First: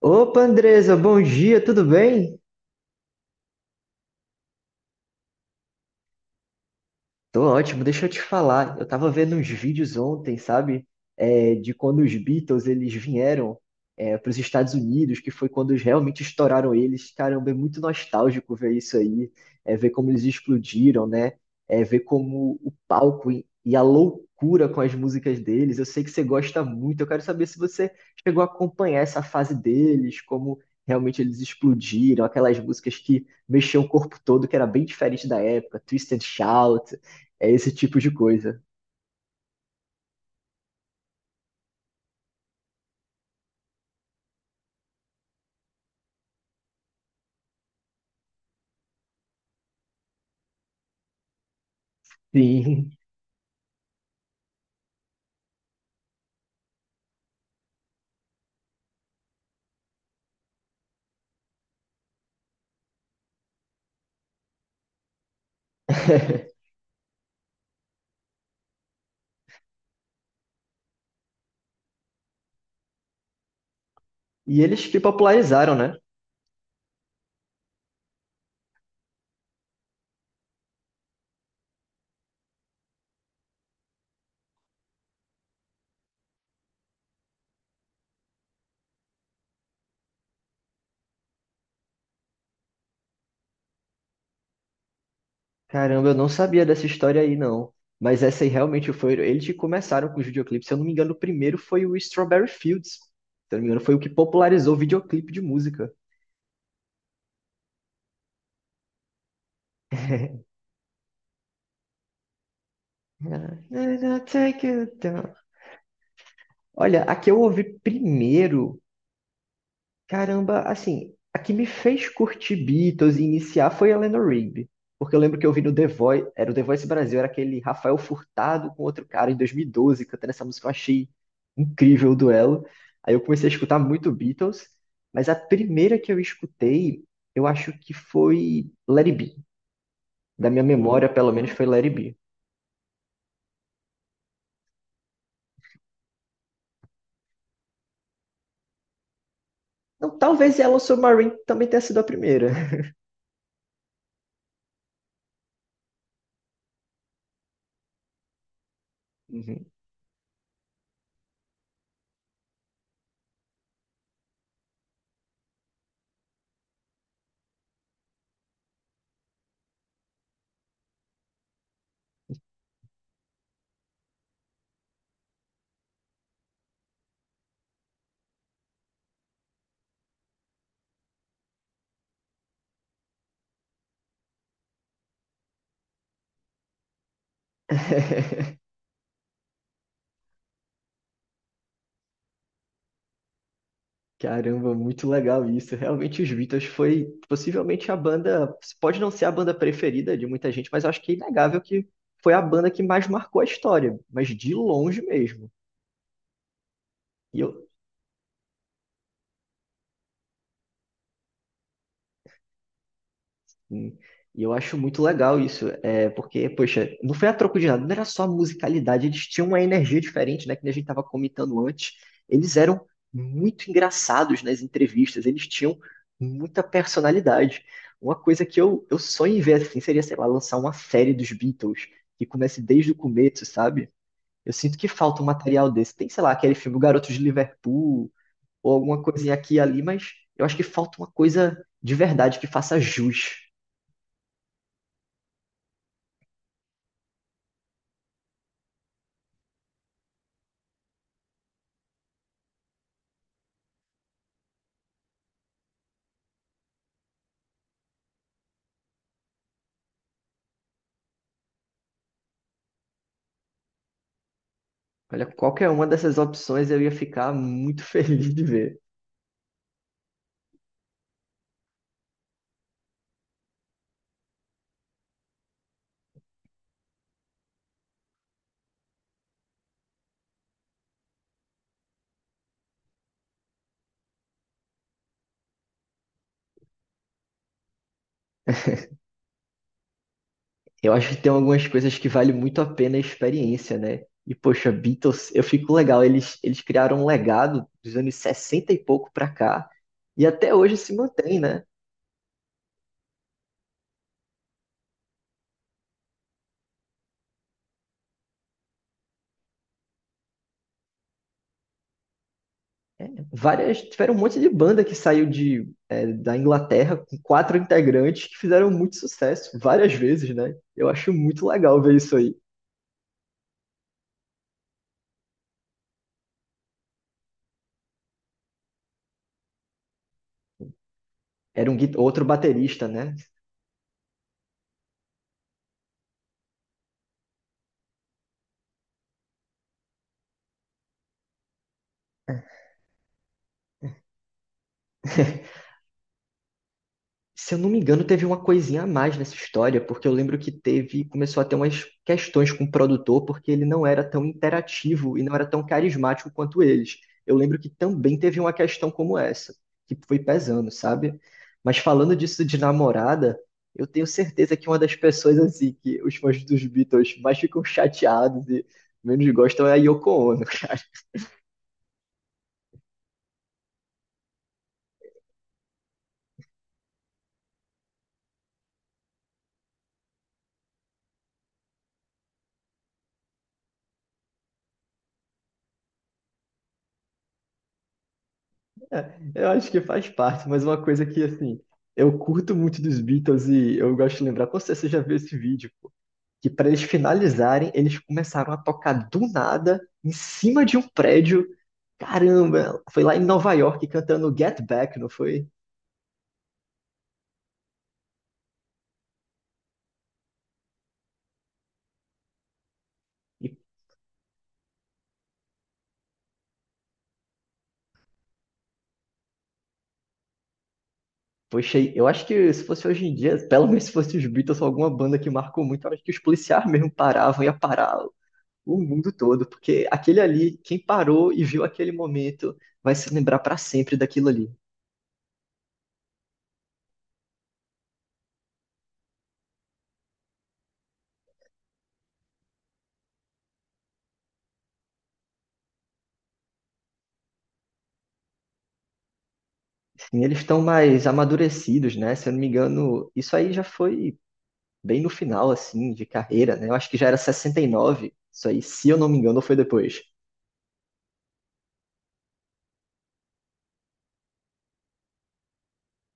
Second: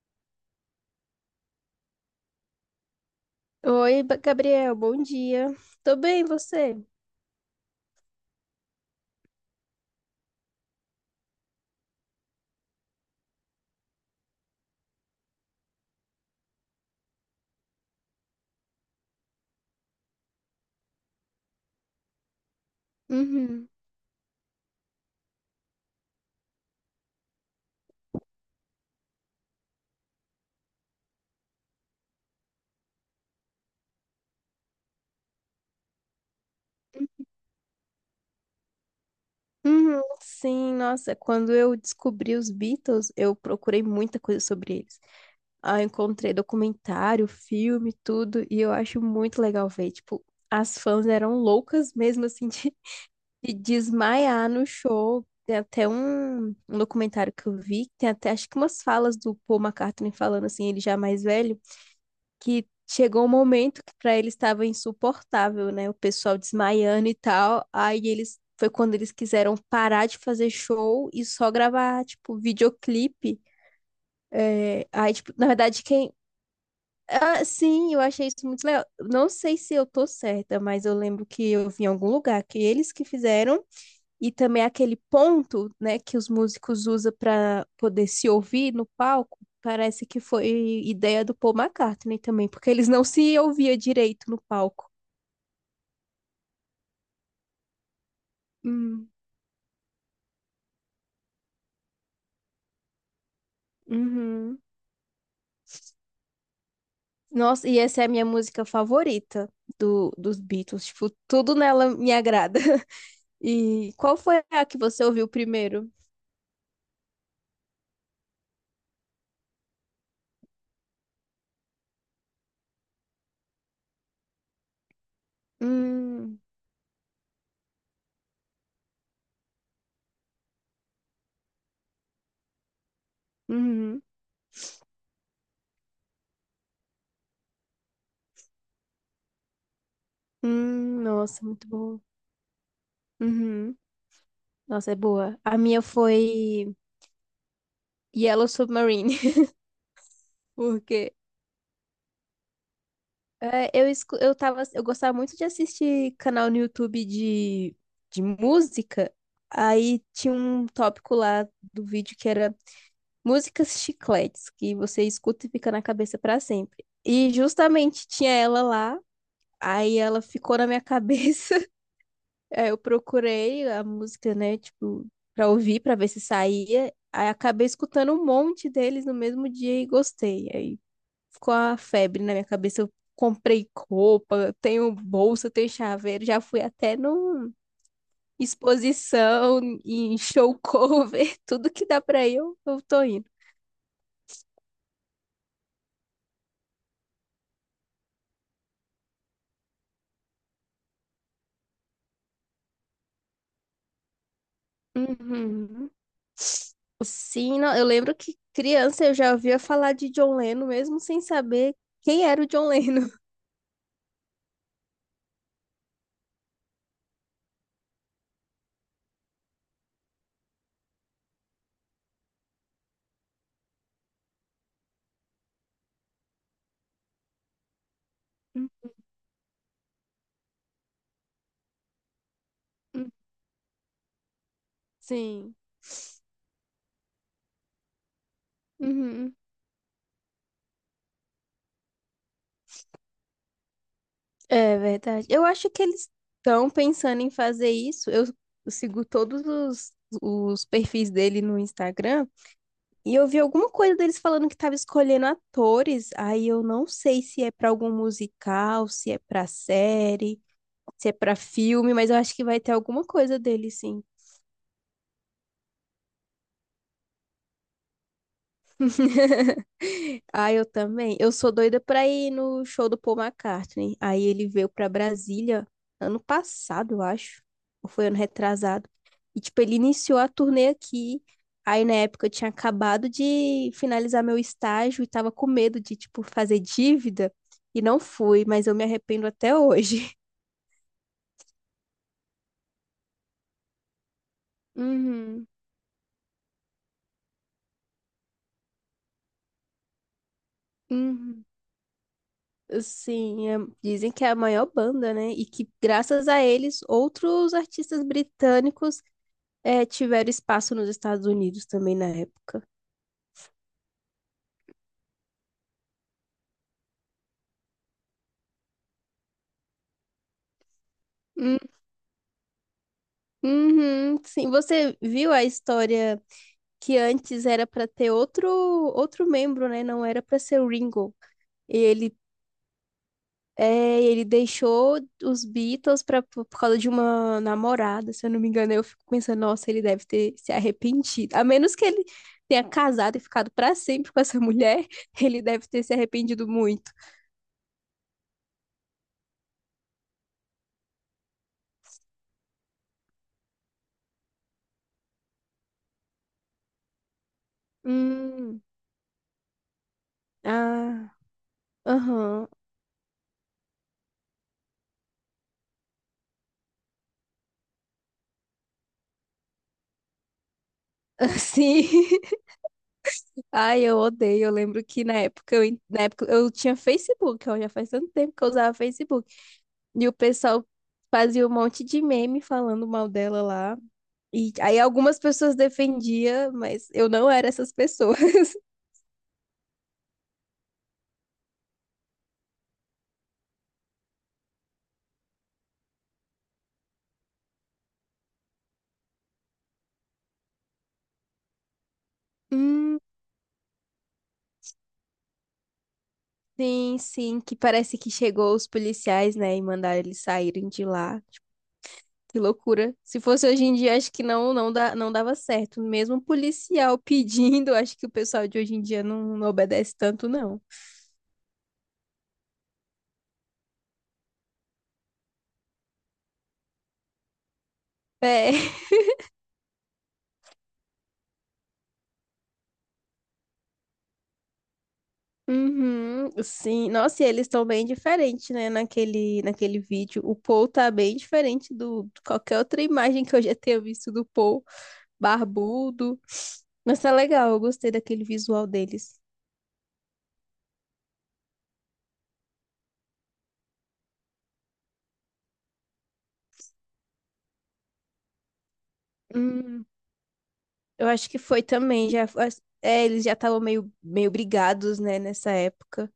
Opa, Andresa, bom dia, tudo bem? Oi, Gabriel, bom dia. Tô bem, você? Tô ótimo, deixa eu te falar. Eu tava vendo uns vídeos ontem, sabe? De quando os Beatles eles vieram para os Estados Unidos, que foi quando eles realmente estouraram eles. Caramba, é muito nostálgico ver isso aí, ver como eles explodiram, né? É, ver como o palco e, Uhum. e a loucura com as músicas deles. Eu sei que você gosta muito. Eu quero saber se você chegou a acompanhar essa fase deles, como realmente eles explodiram, aquelas músicas que mexiam o corpo todo, que era bem diferente da época, Twist and Shout. É esse tipo de coisa. Uhum, sim, nossa, quando eu descobri os Beatles, eu procurei muita coisa sobre eles. Ah, encontrei documentário, filme, tudo, e eu acho muito legal ver. Tipo, as fãs eram loucas mesmo, assim, Sim. de desmaiar no show. Tem até um documentário que eu vi, que tem até, acho que umas falas do Paul McCartney falando, assim, ele já mais velho, que chegou um momento que para eles estava insuportável, né? O pessoal desmaiando e tal. Aí eles foi quando eles quiseram parar de fazer show e só gravar, tipo, videoclipe. E eles É, que aí, tipo, na popularizaram, verdade, né? quem. Ah, sim, eu achei isso muito legal. Não sei se eu tô certa, mas eu lembro que eu vi em algum lugar que eles que fizeram e também aquele ponto, né, que os músicos usam para poder se ouvir no palco, parece que foi ideia do Paul McCartney também, porque eles não se ouviam direito no palco. Caramba, eu não sabia dessa história aí, não. Mas essa aí realmente Hum. foi. Eles que começaram com os videoclipes. Se eu não me engano, o primeiro foi o Strawberry Fields. Se eu não me engano, foi o que Uhum. popularizou o videoclipe de música. Nossa, e essa é a minha música favorita dos Beatles. Tipo, tudo nela me agrada. E qual foi Take a que it você ouviu down. primeiro? Olha, a que eu ouvi primeiro caramba, assim, a que me fez curtir Beatles e iniciar foi a Eleanor Rigby. Porque eu lembro que eu vi no The Voice, Hum, era o The Voice Brasil, era aquele Rafael Furtado com outro cara em 2012 cantando essa música, eu achei incrível o duelo. Aí eu comecei a escutar uhum, muito Beatles, mas a primeira que eu escutei, eu acho que foi Let It Be. Da minha memória, pelo nossa, menos, foi muito Let It boa. Be. Uhum. Nossa, é boa. A minha foi Yellow Submarine, Não, talvez Yellow porque Submarine também tenha sido a primeira. eu tava, eu gostava muito de assistir canal no YouTube de música. Uhum. Aí tinha um tópico lá do vídeo que era músicas chicletes, que você escuta e fica na cabeça pra sempre. E justamente tinha ela lá, aí ela ficou na minha cabeça. Aí eu procurei a música, né, tipo, pra ouvir, pra ver se saía. Aí acabei escutando um monte deles no mesmo dia e gostei. Aí ficou a febre na minha cabeça. Eu comprei roupa, tenho bolsa, tenho chaveiro, já fui até numa exposição, em show cover, tudo que dá pra ir, eu tô indo. Caramba, muito legal isso. Realmente os Beatles foi possivelmente a banda, pode não ser a banda preferida de muita gente, mas eu acho que é inegável que foi a banda que mais marcou a história, mas de longe mesmo. Uhum. E Sim, eu não, eu lembro que criança eu já ouvia falar de John Lennon, mesmo sem saber quem era o John Lennon. sim. E eu acho muito legal isso, porque, poxa, não foi a troco de nada, não era só a musicalidade, eles tinham uma energia diferente, né, que a gente estava comentando antes. Eles eram muito engraçados nas entrevistas, eles tinham muita personalidade. Uma coisa que eu, eu sonho em ver, assim, seria, sei lá, lançar uma série dos Beatles, que comece desde o Uhum. começo, sabe? Eu sinto que falta um Sim. material desse. Tem, sei lá, aquele filme O Garoto de Liverpool, ou alguma coisinha Uhum. aqui e ali, mas eu acho que falta uma coisa de verdade que faça jus. É verdade. Eu acho que eles estão pensando em fazer isso. Eu sigo todos os perfis dele no Instagram e eu vi alguma coisa deles falando que estava escolhendo atores. Aí eu não sei se é para algum musical, se é para série, se é para filme, mas eu acho que vai ter alguma coisa dele, sim. Olha, qualquer uma dessas opções eu ia ficar muito feliz de ver. Ah, eu também. Eu sou doida pra ir no show do Paul McCartney. Aí ele veio pra Brasília ano passado, eu acho. Ou foi ano retrasado. E, tipo, ele iniciou a turnê aqui. Aí, na época, eu tinha acabado de finalizar meu estágio e tava com medo de, tipo, fazer dívida. E não fui, mas eu me arrependo até hoje. Eu acho que tem algumas coisas que vale muito a pena a experiência, né? E, poxa, Beatles, eu Uhum, fico legal. Eles criaram um legado dos anos 60 e pouco pra cá. E até hoje se mantém, uhum. né? Sim, é- dizem que é a maior banda, né? E que graças a eles, outros artistas britânicos é, tiveram espaço nos Estados Unidos também na época. Várias, tiveram um monte de banda que saiu de, da Inglaterra com quatro integrantes que fizeram muito sucesso várias vezes, né? Eu acho muito Hum. legal ver isso aí. Uhum, sim, você viu a história que antes era para ter outro membro, né? Não era para ser o Ringo. Era um, gui- Ele outro baterista, né? ele deixou os Beatles para por causa de uma namorada, se eu não me engano. Eu fico pensando, nossa, ele deve ter se arrependido. A menos que ele tenha casado e ficado para sempre com essa mulher, ele deve ter se arrependido muito. Se eu não me engano, teve uma coisinha a mais nessa história, porque eu lembro que teve, começou a ter umas questões com o produtor, porque ele não era tão interativo e não era tão carismático quanto eles. Eu lembro que também teve uma Hum, questão como essa, que foi pesando, ah. sabe? Mas falando disso Aham. de namorada, eu tenho certeza que uma das pessoas assim que os fãs dos Beatles mais ficam chateados e menos gostam é a Yoko Ono. Sim. Ai, eu odeio. Eu lembro que na época na época eu tinha Facebook, ó, já faz tanto tempo que eu usava Facebook. E o pessoal fazia um monte de meme falando mal dela lá. E aí algumas pessoas defendiam, mas eu não era essas pessoas. É, eu acho que faz parte, mas uma coisa que, assim, eu curto muito dos Beatles e eu gosto de lembrar, com certeza você já viu esse vídeo, pô, que para eles finalizarem, eles começaram a tocar do nada, em cima de um prédio. Caramba, Hum, foi lá em Nova York cantando Get Back, não foi? sim, sim, que parece que chegou os policiais, né, e mandaram eles saírem de lá. Tipo, que loucura. Se fosse E, hoje em dia, acho que não dá, não dava certo. Mesmo um policial pedindo, acho que o pessoal de hoje em dia não obedece tanto, não. poxa, eu acho que se fosse hoje em dia, pelo menos se fosse os Beatles ou alguma banda que marcou muito, eu acho que os policiais mesmo paravam, ia parar É. o mundo todo, porque aquele ali, quem parou e viu aquele momento, vai se lembrar para sempre daquilo ali. Uhum, sim. Nossa, e eles estão bem diferentes, né? Naquele vídeo. O Paul tá bem diferente do, de qualquer outra imagem que eu já tenha visto do Paul. Barbudo. Mas tá legal, eu gostei daquele visual deles. E eles estão mais amadurecidos, né? Se eu não me engano, isso aí já foi bem no final, assim, de carreira, né? Eu acho que já era 69, isso aí, se eu não me engano, ou foi Hum, depois. eu acho que foi também. Já, é, eles já estavam meio brigados, né, nessa época.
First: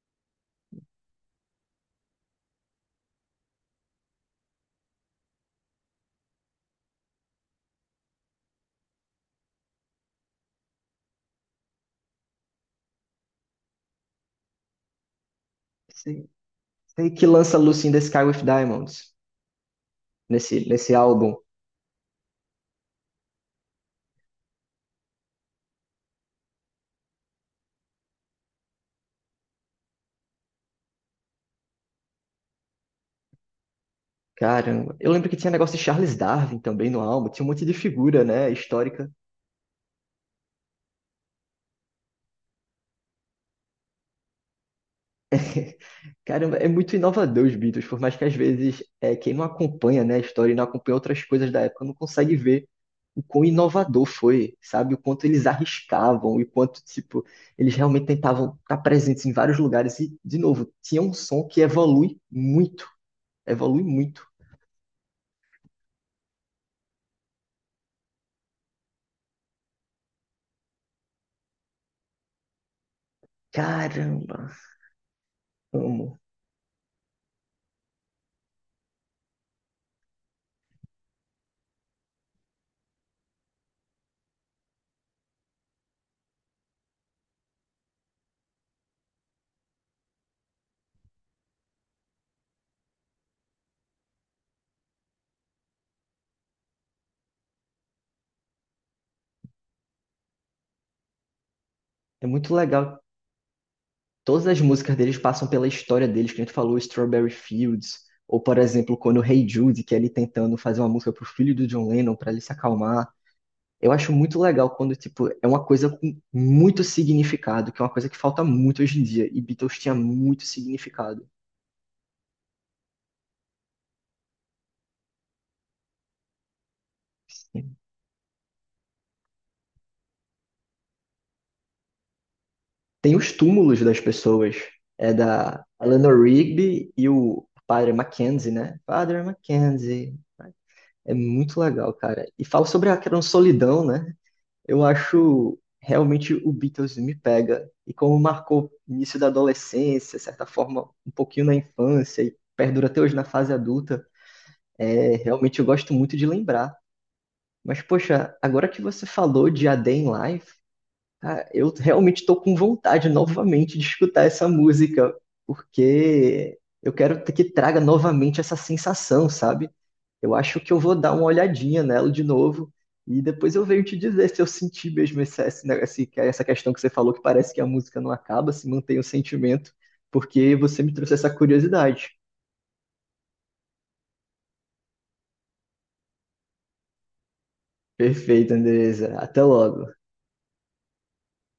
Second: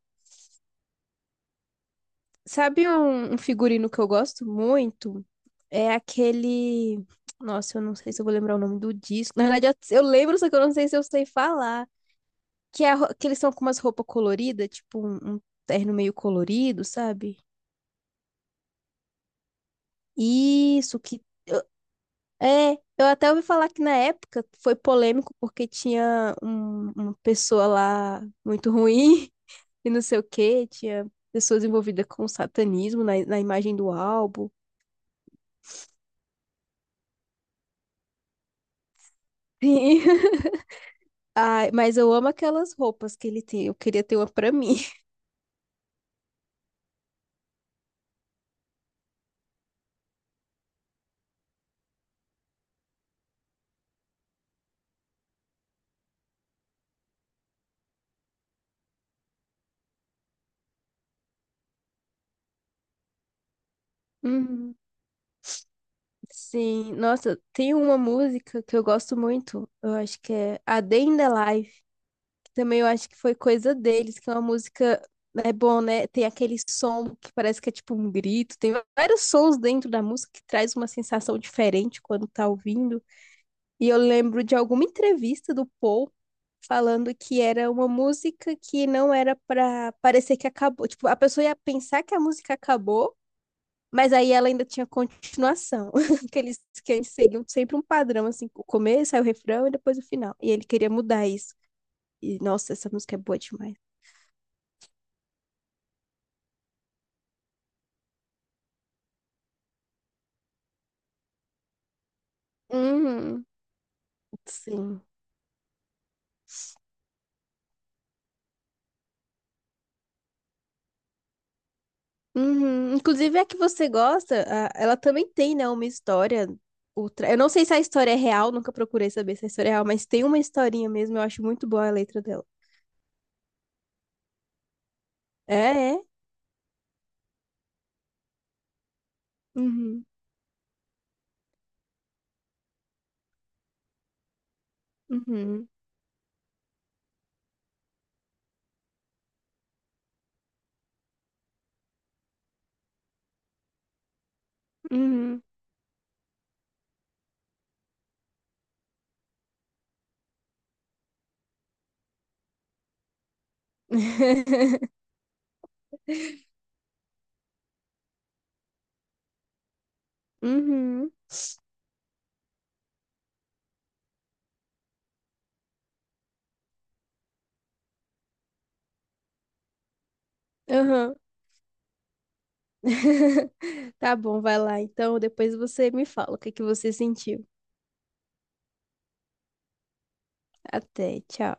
Sabe um figurino que eu gosto muito? É aquele. Nossa, eu não sei se eu vou lembrar o nome do disco. Na verdade, eu lembro, só que eu não sei se eu sei falar. Que, é a ro- que eles estão com umas roupas coloridas, tipo um terno meio Sei, colorido, sei que sabe? lança Lucy in the Sky with Diamonds nesse Isso, que. álbum. Eu- É, eu até ouvi falar que na época foi polêmico porque tinha um- uma pessoa lá muito ruim e não sei o quê, tinha pessoas envolvidas com satanismo na imagem do álbum. Caramba, eu lembro que tinha negócio de Charles Darwin também no álbum, tinha um monte de figura, né, histórica. Sim. Ai, mas eu amo aquelas roupas que ele tem, eu queria ter uma pra mim. Caramba, é muito inovador os Beatles, por mais que às vezes quem não acompanha, né, a história e não acompanha outras coisas da época não consegue ver o quão inovador foi, sabe? O quanto eles arriscavam e quanto, tipo, eles realmente tentavam estar presentes em vários lugares e, de novo, tinha um som que evolui muito, evolui muito. Uhum. Sim, nossa, tem uma música que eu gosto muito, eu acho que é A Day in the Life. Também eu acho que foi coisa deles, que é Caramba, uma música. É bom, né? amo. Tem aquele som que parece que é tipo um grito. Tem vários sons dentro da música que traz uma sensação diferente quando tá ouvindo. E eu lembro de alguma entrevista do Paul falando que era uma música que não era pra parecer que acabou. Tipo, a pessoa ia pensar que a música acabou, mas aí ela ainda tinha continuação. Que eles que antes seguiam sempre um padrão, assim, o começo, aí o refrão e depois o final. E ele queria mudar isso. É E, muito nossa, essa legal. música é boa demais. Todas as músicas deles passam pela história deles, que a gente falou, Strawberry Fields, ou, por exemplo, quando o Hey Jude, que é ele tentando fazer uma música pro filho do John Lennon para ele se acalmar. Uhum, Eu acho muito legal quando, sim. tipo, é uma coisa com muito significado, que é uma coisa que falta muito hoje em dia. E Beatles tinha muito significado. Uhum. Inclusive, a que você gosta, a- ela também tem, né, uma história. Ultra... Eu não sei se a história é real, nunca procurei saber se a história é real, mas tem uma historinha mesmo, eu acho muito boa a letra dela. Tem os túmulos das pessoas. É É, da é. Eleanor Rigby e o Padre Mackenzie, né? Padre Uhum, Mackenzie. É muito legal, cara. E fala sobre aquela solidão, né? Eu acho uhum, realmente o Beatles me pega. E como marcou o início da adolescência, certa forma, um pouquinho na infância e perdura até hoje na fase adulta, é, uhum. realmente eu gosto muito de lembrar. Mas, poxa, agora que você falou de A Day in Life, ah, eu realmente estou com vontade novamente de escutar essa música, porque eu quero que traga novamente essa sensação, sabe? Eu acho que eu vou Uhum, dar uma olhadinha nela de novo e depois eu venho te dizer se eu senti mesmo essa questão que você falou, que parece que a música não acaba, se mantém o sentimento, porque você me trouxe uhum. essa curiosidade. Tá bom, vai lá. Então, depois você me fala o que que você sentiu. Perfeito, Andresa. Até logo. Até, tchau.